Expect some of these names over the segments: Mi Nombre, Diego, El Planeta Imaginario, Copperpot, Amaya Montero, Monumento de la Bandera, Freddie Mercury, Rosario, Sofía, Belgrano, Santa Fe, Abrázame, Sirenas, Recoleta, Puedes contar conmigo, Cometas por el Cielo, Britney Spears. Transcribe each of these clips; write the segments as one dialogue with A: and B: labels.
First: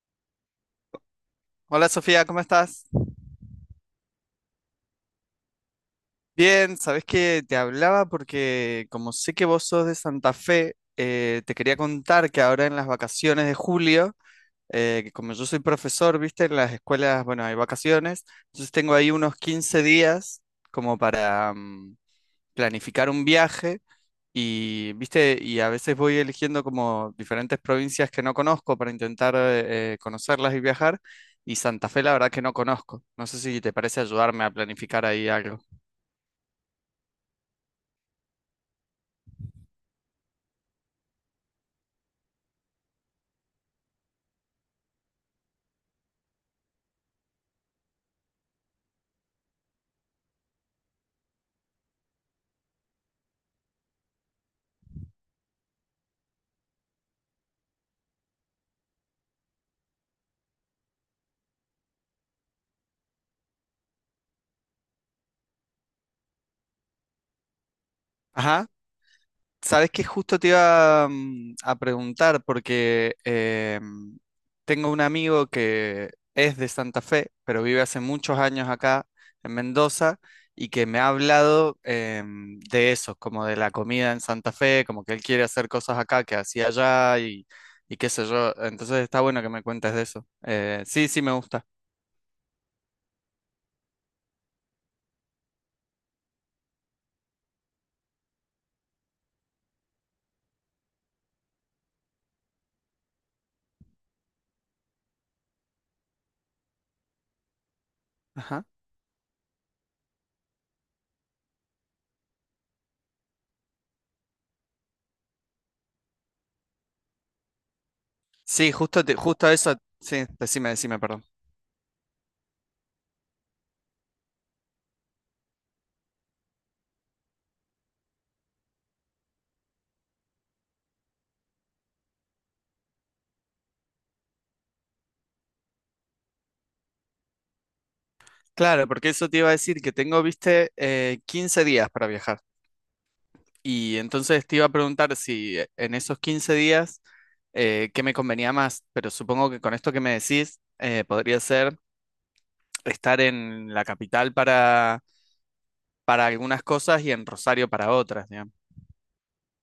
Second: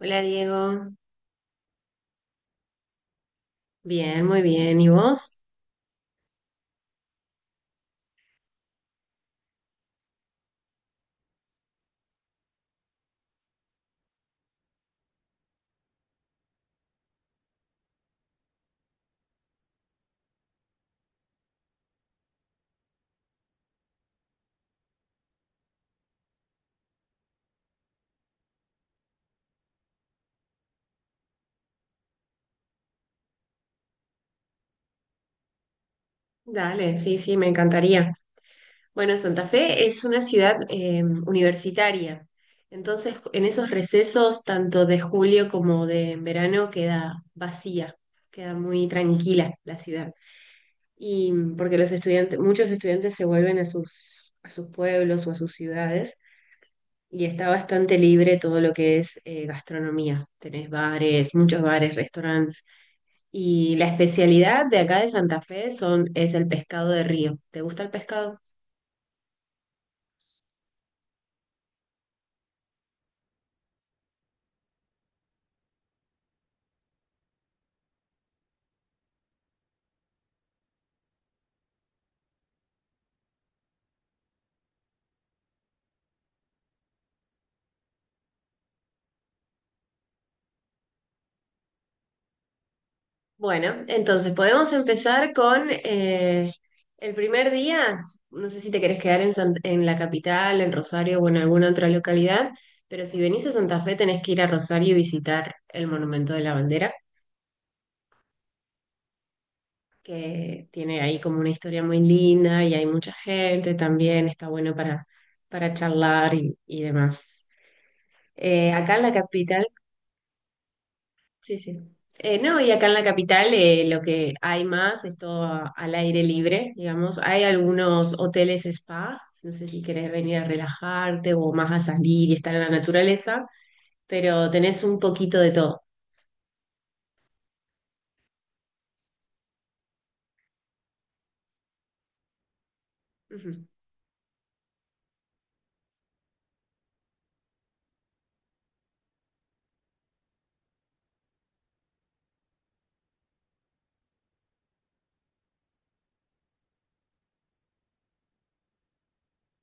A: Hola Diego,
B: Hola Sofía, ¿cómo estás?
A: bien, muy bien. ¿Y vos?
B: Bien, sabes que te hablaba porque como sé que vos sos de Santa Fe, te quería contar que ahora en las vacaciones de julio, que como yo soy profesor, viste, en las escuelas, bueno, hay vacaciones, entonces tengo ahí unos 15 días como para planificar un viaje y, viste, y a veces voy eligiendo como diferentes provincias que no conozco para intentar conocerlas y viajar. Y Santa Fe, la verdad que no conozco. No sé si te parece ayudarme a planificar ahí algo.
A: Dale, sí, sí, me encantaría. Bueno, Santa Fe es una ciudad universitaria, entonces en esos recesos, tanto de julio como de verano, queda vacía, queda muy tranquila la ciudad. Y porque los estudiantes, muchos estudiantes se vuelven a sus pueblos o a sus ciudades y está bastante libre todo lo que es gastronomía. Tenés bares, muchos bares, restaurantes. Y la especialidad de acá de Santa Fe es el pescado de río. ¿Te gusta el pescado?
B: Ajá, sabes que justo te iba a preguntar porque tengo un amigo que es de Santa Fe, pero vive hace muchos años acá en Mendoza y que me ha hablado de eso, como de la comida en Santa Fe, como que él quiere hacer cosas acá que hacía allá y qué sé yo. Entonces está bueno que me cuentes de eso. Sí, sí, me gusta.
A: Bueno, entonces podemos empezar con el primer día. No sé si te querés quedar en la capital, en Rosario o en alguna otra localidad, pero si venís a Santa Fe tenés que ir a Rosario y visitar el Monumento de la Bandera,
B: Ajá.
A: que tiene ahí como una historia muy linda y hay mucha gente también, está bueno para charlar y demás.
B: Sí,
A: Acá en
B: justo,
A: la
B: justo
A: capital.
B: eso. Sí, decime, decime, perdón.
A: Sí, sí. No, y acá en la capital lo que hay más es todo al aire libre, digamos. Hay algunos hoteles spa, no sé si querés venir a relajarte o más a salir y estar en la naturaleza, pero tenés un poquito de todo.
B: Claro, porque eso te iba a decir que tengo, viste, 15 días para viajar.
A: Ujú.
B: Y entonces te iba a preguntar si en esos 15 días, ¿qué me convenía más? Pero supongo que con esto que me decís, podría ser estar en la capital para algunas cosas y en Rosario para otras, digamos.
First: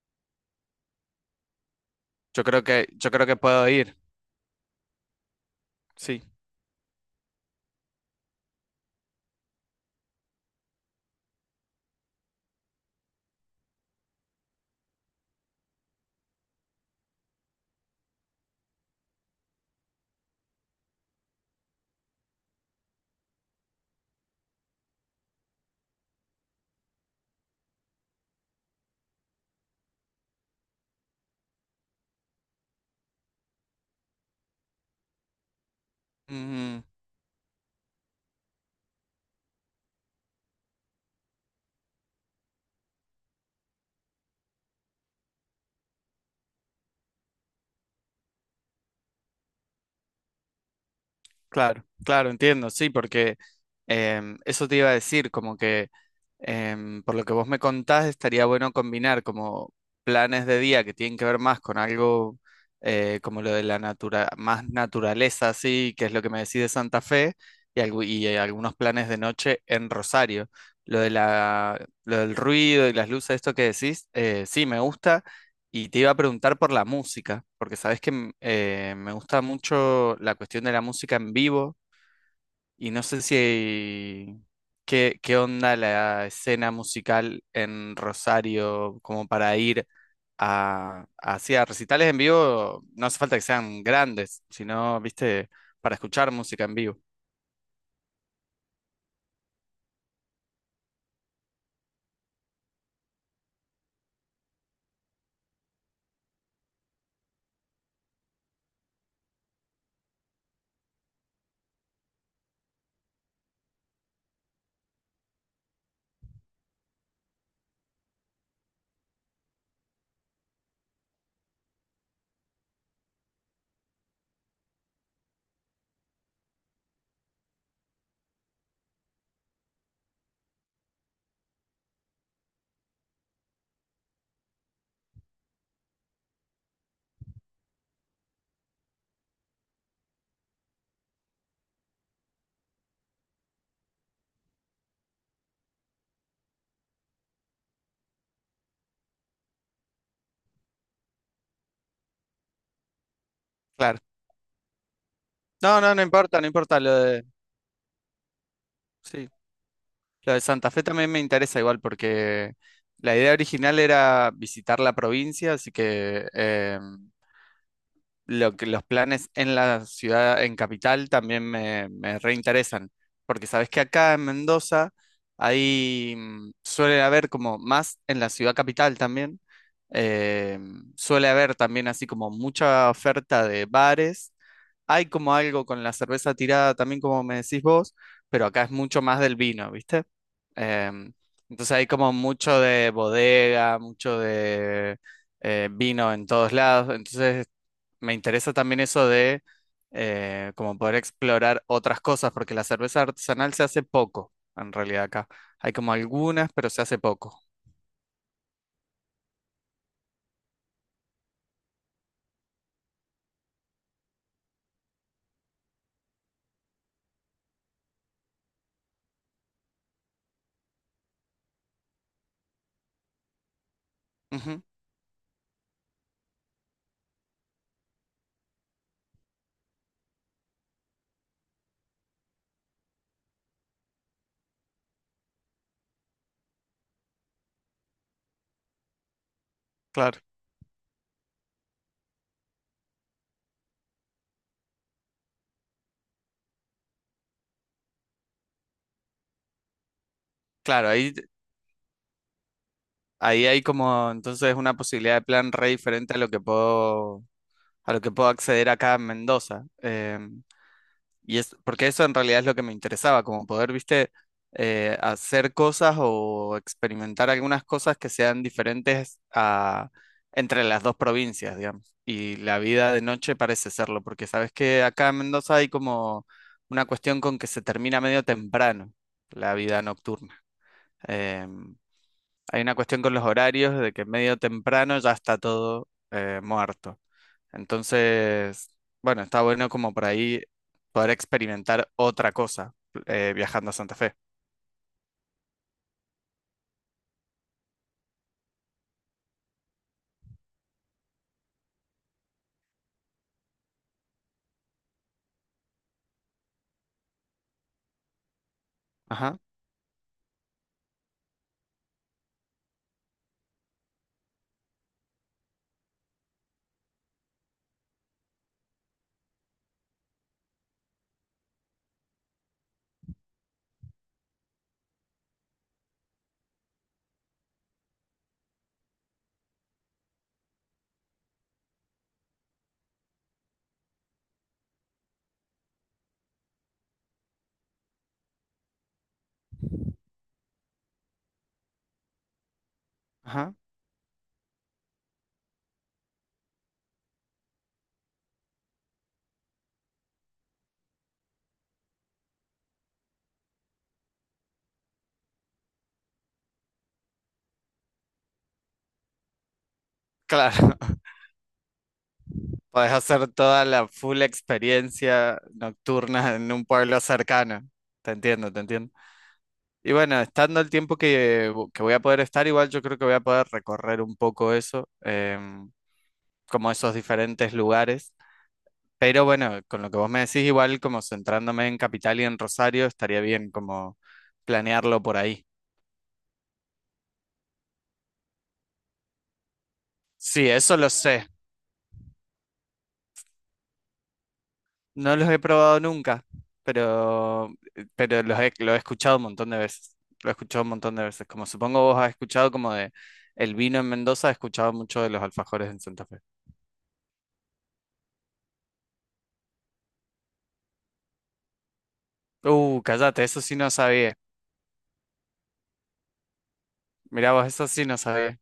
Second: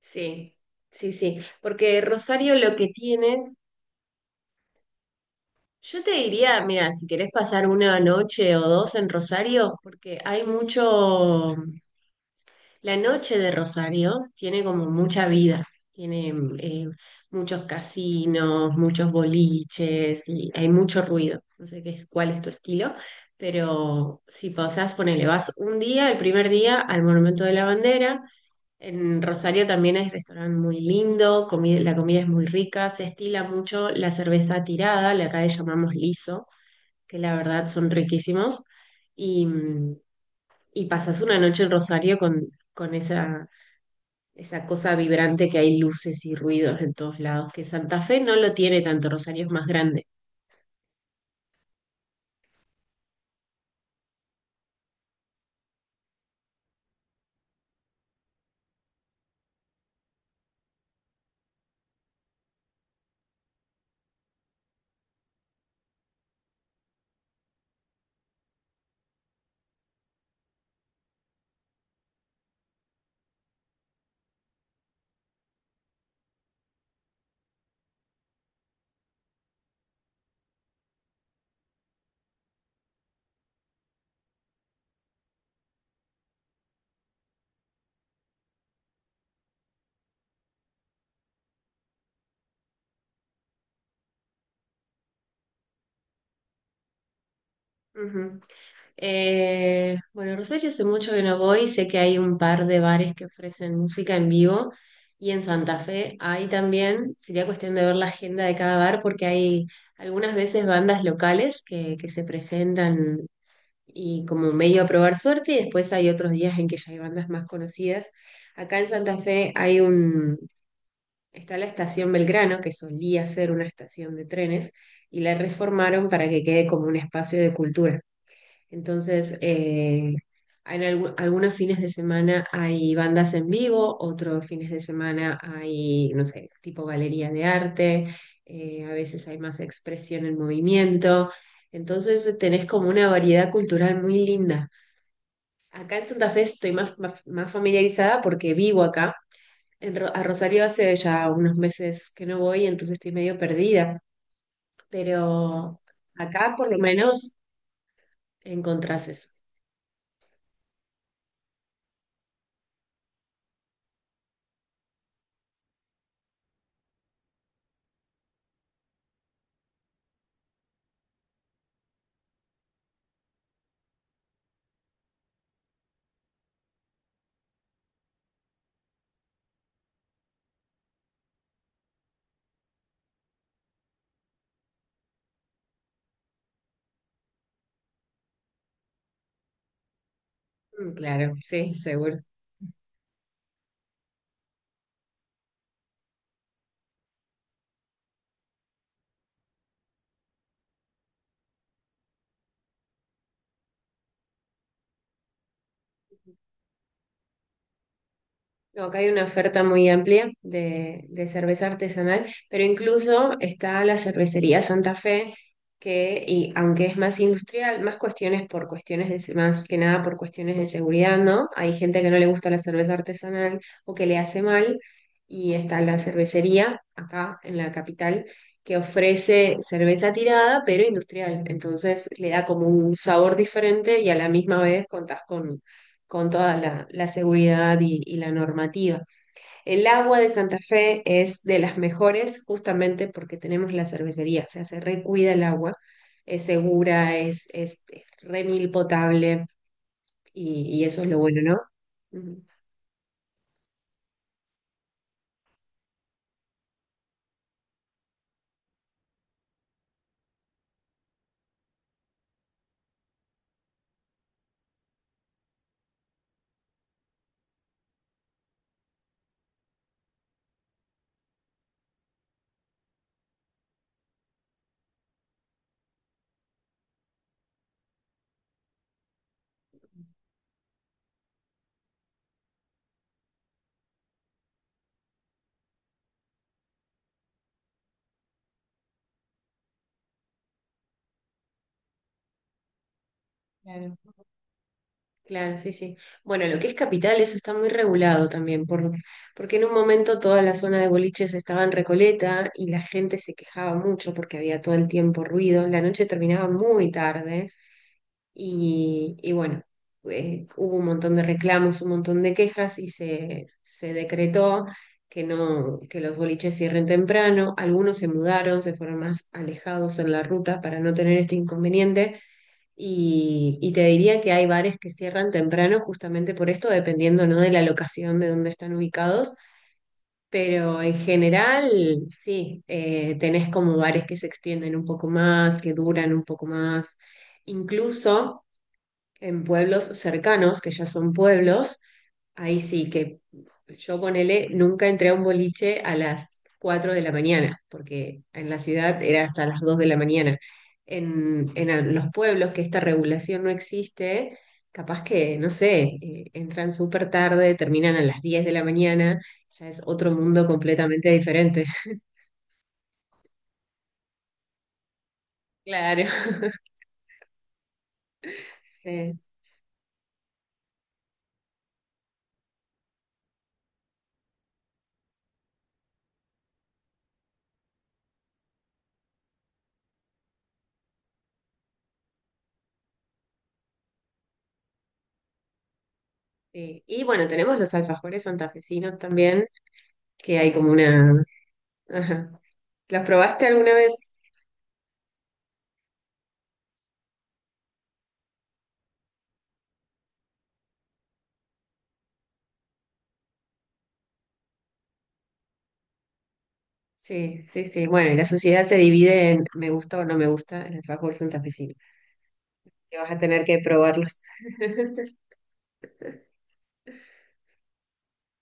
A: Sí, sí, sí. Porque
B: Yo
A: Rosario
B: creo
A: lo que
B: que, yo creo que
A: tiene,
B: puedo ir,
A: yo te
B: sí.
A: diría, mira, si querés pasar una noche o dos en Rosario, porque hay mucho. La noche de Rosario tiene como mucha vida, tiene eh, muchos casinos, muchos boliches y hay mucho ruido. No sé qué es, cuál es tu estilo, pero si pasás, ponele, vas un día, el primer día, al Monumento de la Bandera. En Rosario también hay restaurante muy lindo, la comida es muy rica, se estila mucho la cerveza tirada, la acá le llamamos liso, que la verdad son riquísimos. Y, mm, y pasas una noche en Rosario con esa cosa vibrante que hay luces y ruidos en todos lados, que Santa Fe no lo tiene tanto, Rosario es más grande.
B: Claro, claro, entiendo, sí, porque eso te iba a decir, como que por lo que vos me contás, estaría bueno combinar como planes de día que tienen que ver más con algo como lo de la natura, más naturaleza, así, que es lo que me decís de Santa Fe, y, y algunos planes de noche en Rosario. Lo de la, lo del ruido y las luces, esto que decís, sí, me gusta. Y te iba a preguntar por la música, porque sabes que me gusta mucho la cuestión de la música en vivo y no sé si qué, qué onda la escena musical en Rosario como para ir a, hacia recitales en vivo, no hace falta que sean grandes, sino, viste, para escuchar música en vivo.
A: Ujú. Bueno, Rosario hace mucho que no voy, sé que hay un par de bares que ofrecen música en vivo y en Santa Fe hay también, sería cuestión de ver la agenda de cada bar porque hay algunas veces bandas locales que se presentan y como medio a probar suerte y después hay otros días en que ya hay bandas más conocidas. Acá en Santa Fe hay un está la estación Belgrano, que solía ser una estación de trenes, y la reformaron para que quede como un espacio de cultura. Entonces, en algunos fines de semana hay bandas en vivo, otros fines de semana hay, no sé, tipo galería de arte, a veces hay más expresión en movimiento. Entonces, tenés como una variedad cultural muy linda. Acá en Santa Fe estoy más, más familiarizada porque vivo acá a Rosario hace ya unos meses que no voy, entonces estoy medio perdida,
B: Claro. No,
A: pero
B: no, no importa, no
A: acá por lo
B: importa lo de...
A: menos encontrás eso.
B: Sí, lo de Santa Fe también me interesa igual porque la idea original era visitar la provincia, así que lo que los planes en la ciudad, en capital, también me reinteresan, porque sabes que acá en Mendoza ahí suele haber como más en la ciudad capital también, eh, suele haber también así como mucha oferta de bares, hay como algo con la cerveza tirada también como me decís vos, pero acá es mucho más del vino, ¿viste?
A: Mm,
B: Em,
A: claro,
B: entonces
A: sí,
B: hay como
A: seguro.
B: mucho de bodega, mucho de vino en todos lados, entonces me interesa también eso de como poder explorar otras cosas, porque la cerveza artesanal se hace poco, en realidad acá. Hay como algunas, pero se hace poco.
A: No, acá hay una oferta muy amplia de cerveza artesanal, pero incluso está la cervecería Santa Fe, que y aunque es más industrial, más que nada por cuestiones de seguridad, ¿no? Hay gente que no le gusta la cerveza artesanal o que le hace
B: Ujú,
A: mal, y está la cervecería acá en la capital que ofrece cerveza tirada, pero industrial. Entonces le da como un sabor diferente y a la misma vez contás con toda la seguridad y la normativa. El agua
B: claro,
A: de Santa Fe es de las mejores justamente porque tenemos la cervecería, o sea, se recuida el agua, es segura, es re mil potable y
B: claro,
A: eso es
B: ahí,
A: lo bueno, ¿no? Ujú.
B: ahí hay como entonces una posibilidad de plan re diferente a lo que puedo, a lo que puedo acceder acá en Mendoza. Y es, porque eso en realidad es lo que me interesaba, como poder, viste, hacer cosas o experimentar algunas cosas que sean diferentes a, entre las dos provincias, digamos. Y la vida de noche parece serlo, porque sabes que acá en Mendoza hay como una cuestión con que se termina medio temprano la vida nocturna. Em, hay una cuestión con los horarios de que medio temprano ya está todo muerto. Entonces, bueno, está bueno como por ahí poder experimentar otra cosa viajando a Santa
A: Claro.
B: Fe.
A: Claro, sí, sí. Bueno, lo que es capital, eso está muy regulado también, porque en un momento toda la zona de boliches estaba en Recoleta y la gente se quejaba mucho porque había todo el tiempo ruido. La noche terminaba muy tarde. Y
B: Ajá,
A: bueno, hubo un montón de reclamos, un montón de quejas y se decretó que no, que los boliches cierren temprano. Algunos se mudaron, se fueron más alejados en la ruta para no tener este inconveniente. Y te diría que hay bares que cierran temprano justamente por esto, dependiendo, ¿no? de la locación de donde están ubicados. Pero en general, sí, tenés como bares que se extienden un poco más, que duran un poco más. Incluso en pueblos cercanos, que ya son pueblos, ahí sí que
B: ajá.
A: yo ponele, nunca entré a un boliche a las 4 de la mañana, porque en la ciudad era hasta las 2 de la mañana. En los pueblos que esta regulación no existe, capaz que, no sé, entran súper tarde, terminan a las 10 de la mañana, ya es otro mundo
B: Claro,
A: completamente diferente.
B: podés hacer toda la full experiencia
A: Claro.
B: nocturna en un pueblo cercano. Te entiendo, te entiendo.
A: Sí,
B: Y bueno, estando el tiempo que, que voy a poder estar, igual yo creo que voy a poder recorrer un poco eso, como esos diferentes lugares. Pero bueno, con lo que vos me decís, igual como centrándome en Capital y en Rosario, estaría bien como planearlo por ahí.
A: sí. Y bueno, tenemos los alfajores santafesinos también, que
B: Sí,
A: hay como
B: eso lo
A: una.
B: sé.
A: Ajá. ¿Los probaste alguna vez?
B: No los he probado nunca, pero, pero los he, lo he escuchado un montón de veces. Lo he escuchado un montón de veces. Como supongo vos has escuchado como de el vino en Mendoza, he escuchado mucho de los alfajores en Santa Fe.
A: Sí, sí, sí. Bueno, y la sociedad se divide en me gusta o no me gusta el alfajor santafesino. Que vas a
B: Cállate, eso
A: tener
B: sí
A: que
B: no sabía.
A: probarlos.
B: Mirá vos, eso sí no sabía.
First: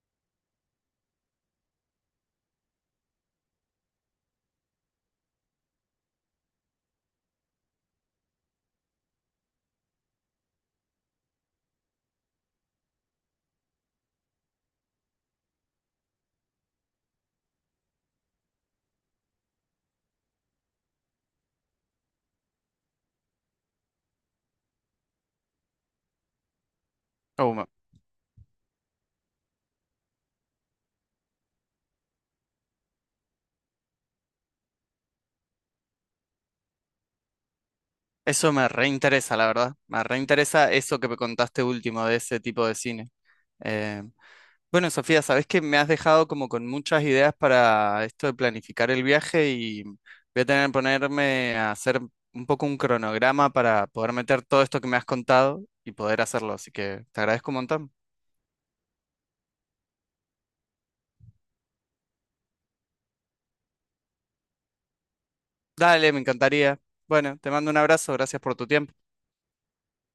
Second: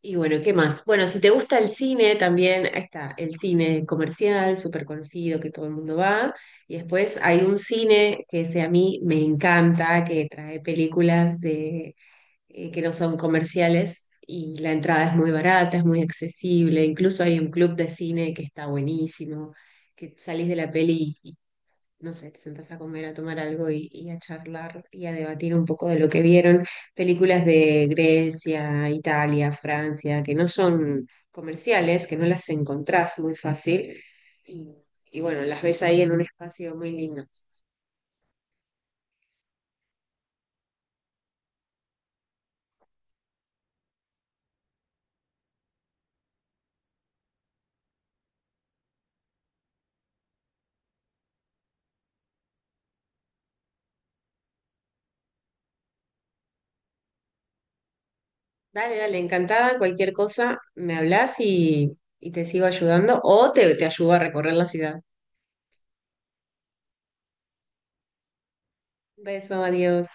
A: Y bueno, ¿qué más? Bueno, si te gusta el cine, también está el cine comercial, súper conocido, que todo el mundo va. Y después hay un cine que ese a mí me encanta, que trae películas que no son comerciales. Y la entrada es muy barata, es muy accesible. Incluso hay un club de cine que está buenísimo, que salís de la peli no sé, te sentás a comer, a tomar algo y a charlar y a debatir un poco de lo que vieron. Películas
B: Uh, me-
A: de Grecia, Italia, Francia, que no son comerciales, que no las encontrás muy fácil. Y, y bueno, las ves ahí en un espacio muy lindo.
B: eso me reinteresa, la verdad. Me reinteresa eso que me contaste último de ese tipo de cine. Eh, Bueno, Sofía, sabes que me has dejado como con muchas ideas para esto de planificar el viaje y voy a tener que ponerme a hacer un poco un cronograma para poder meter todo esto que me has contado y poder hacerlo. Así que te agradezco un montón.
A: Dale, dale, encantada. Cualquier cosa, me hablas y te sigo ayudando o te ayudo a recorrer la ciudad.
B: Dale, me encantaría. Bueno, te mando un abrazo, gracias por tu tiempo.
A: Un beso, adiós.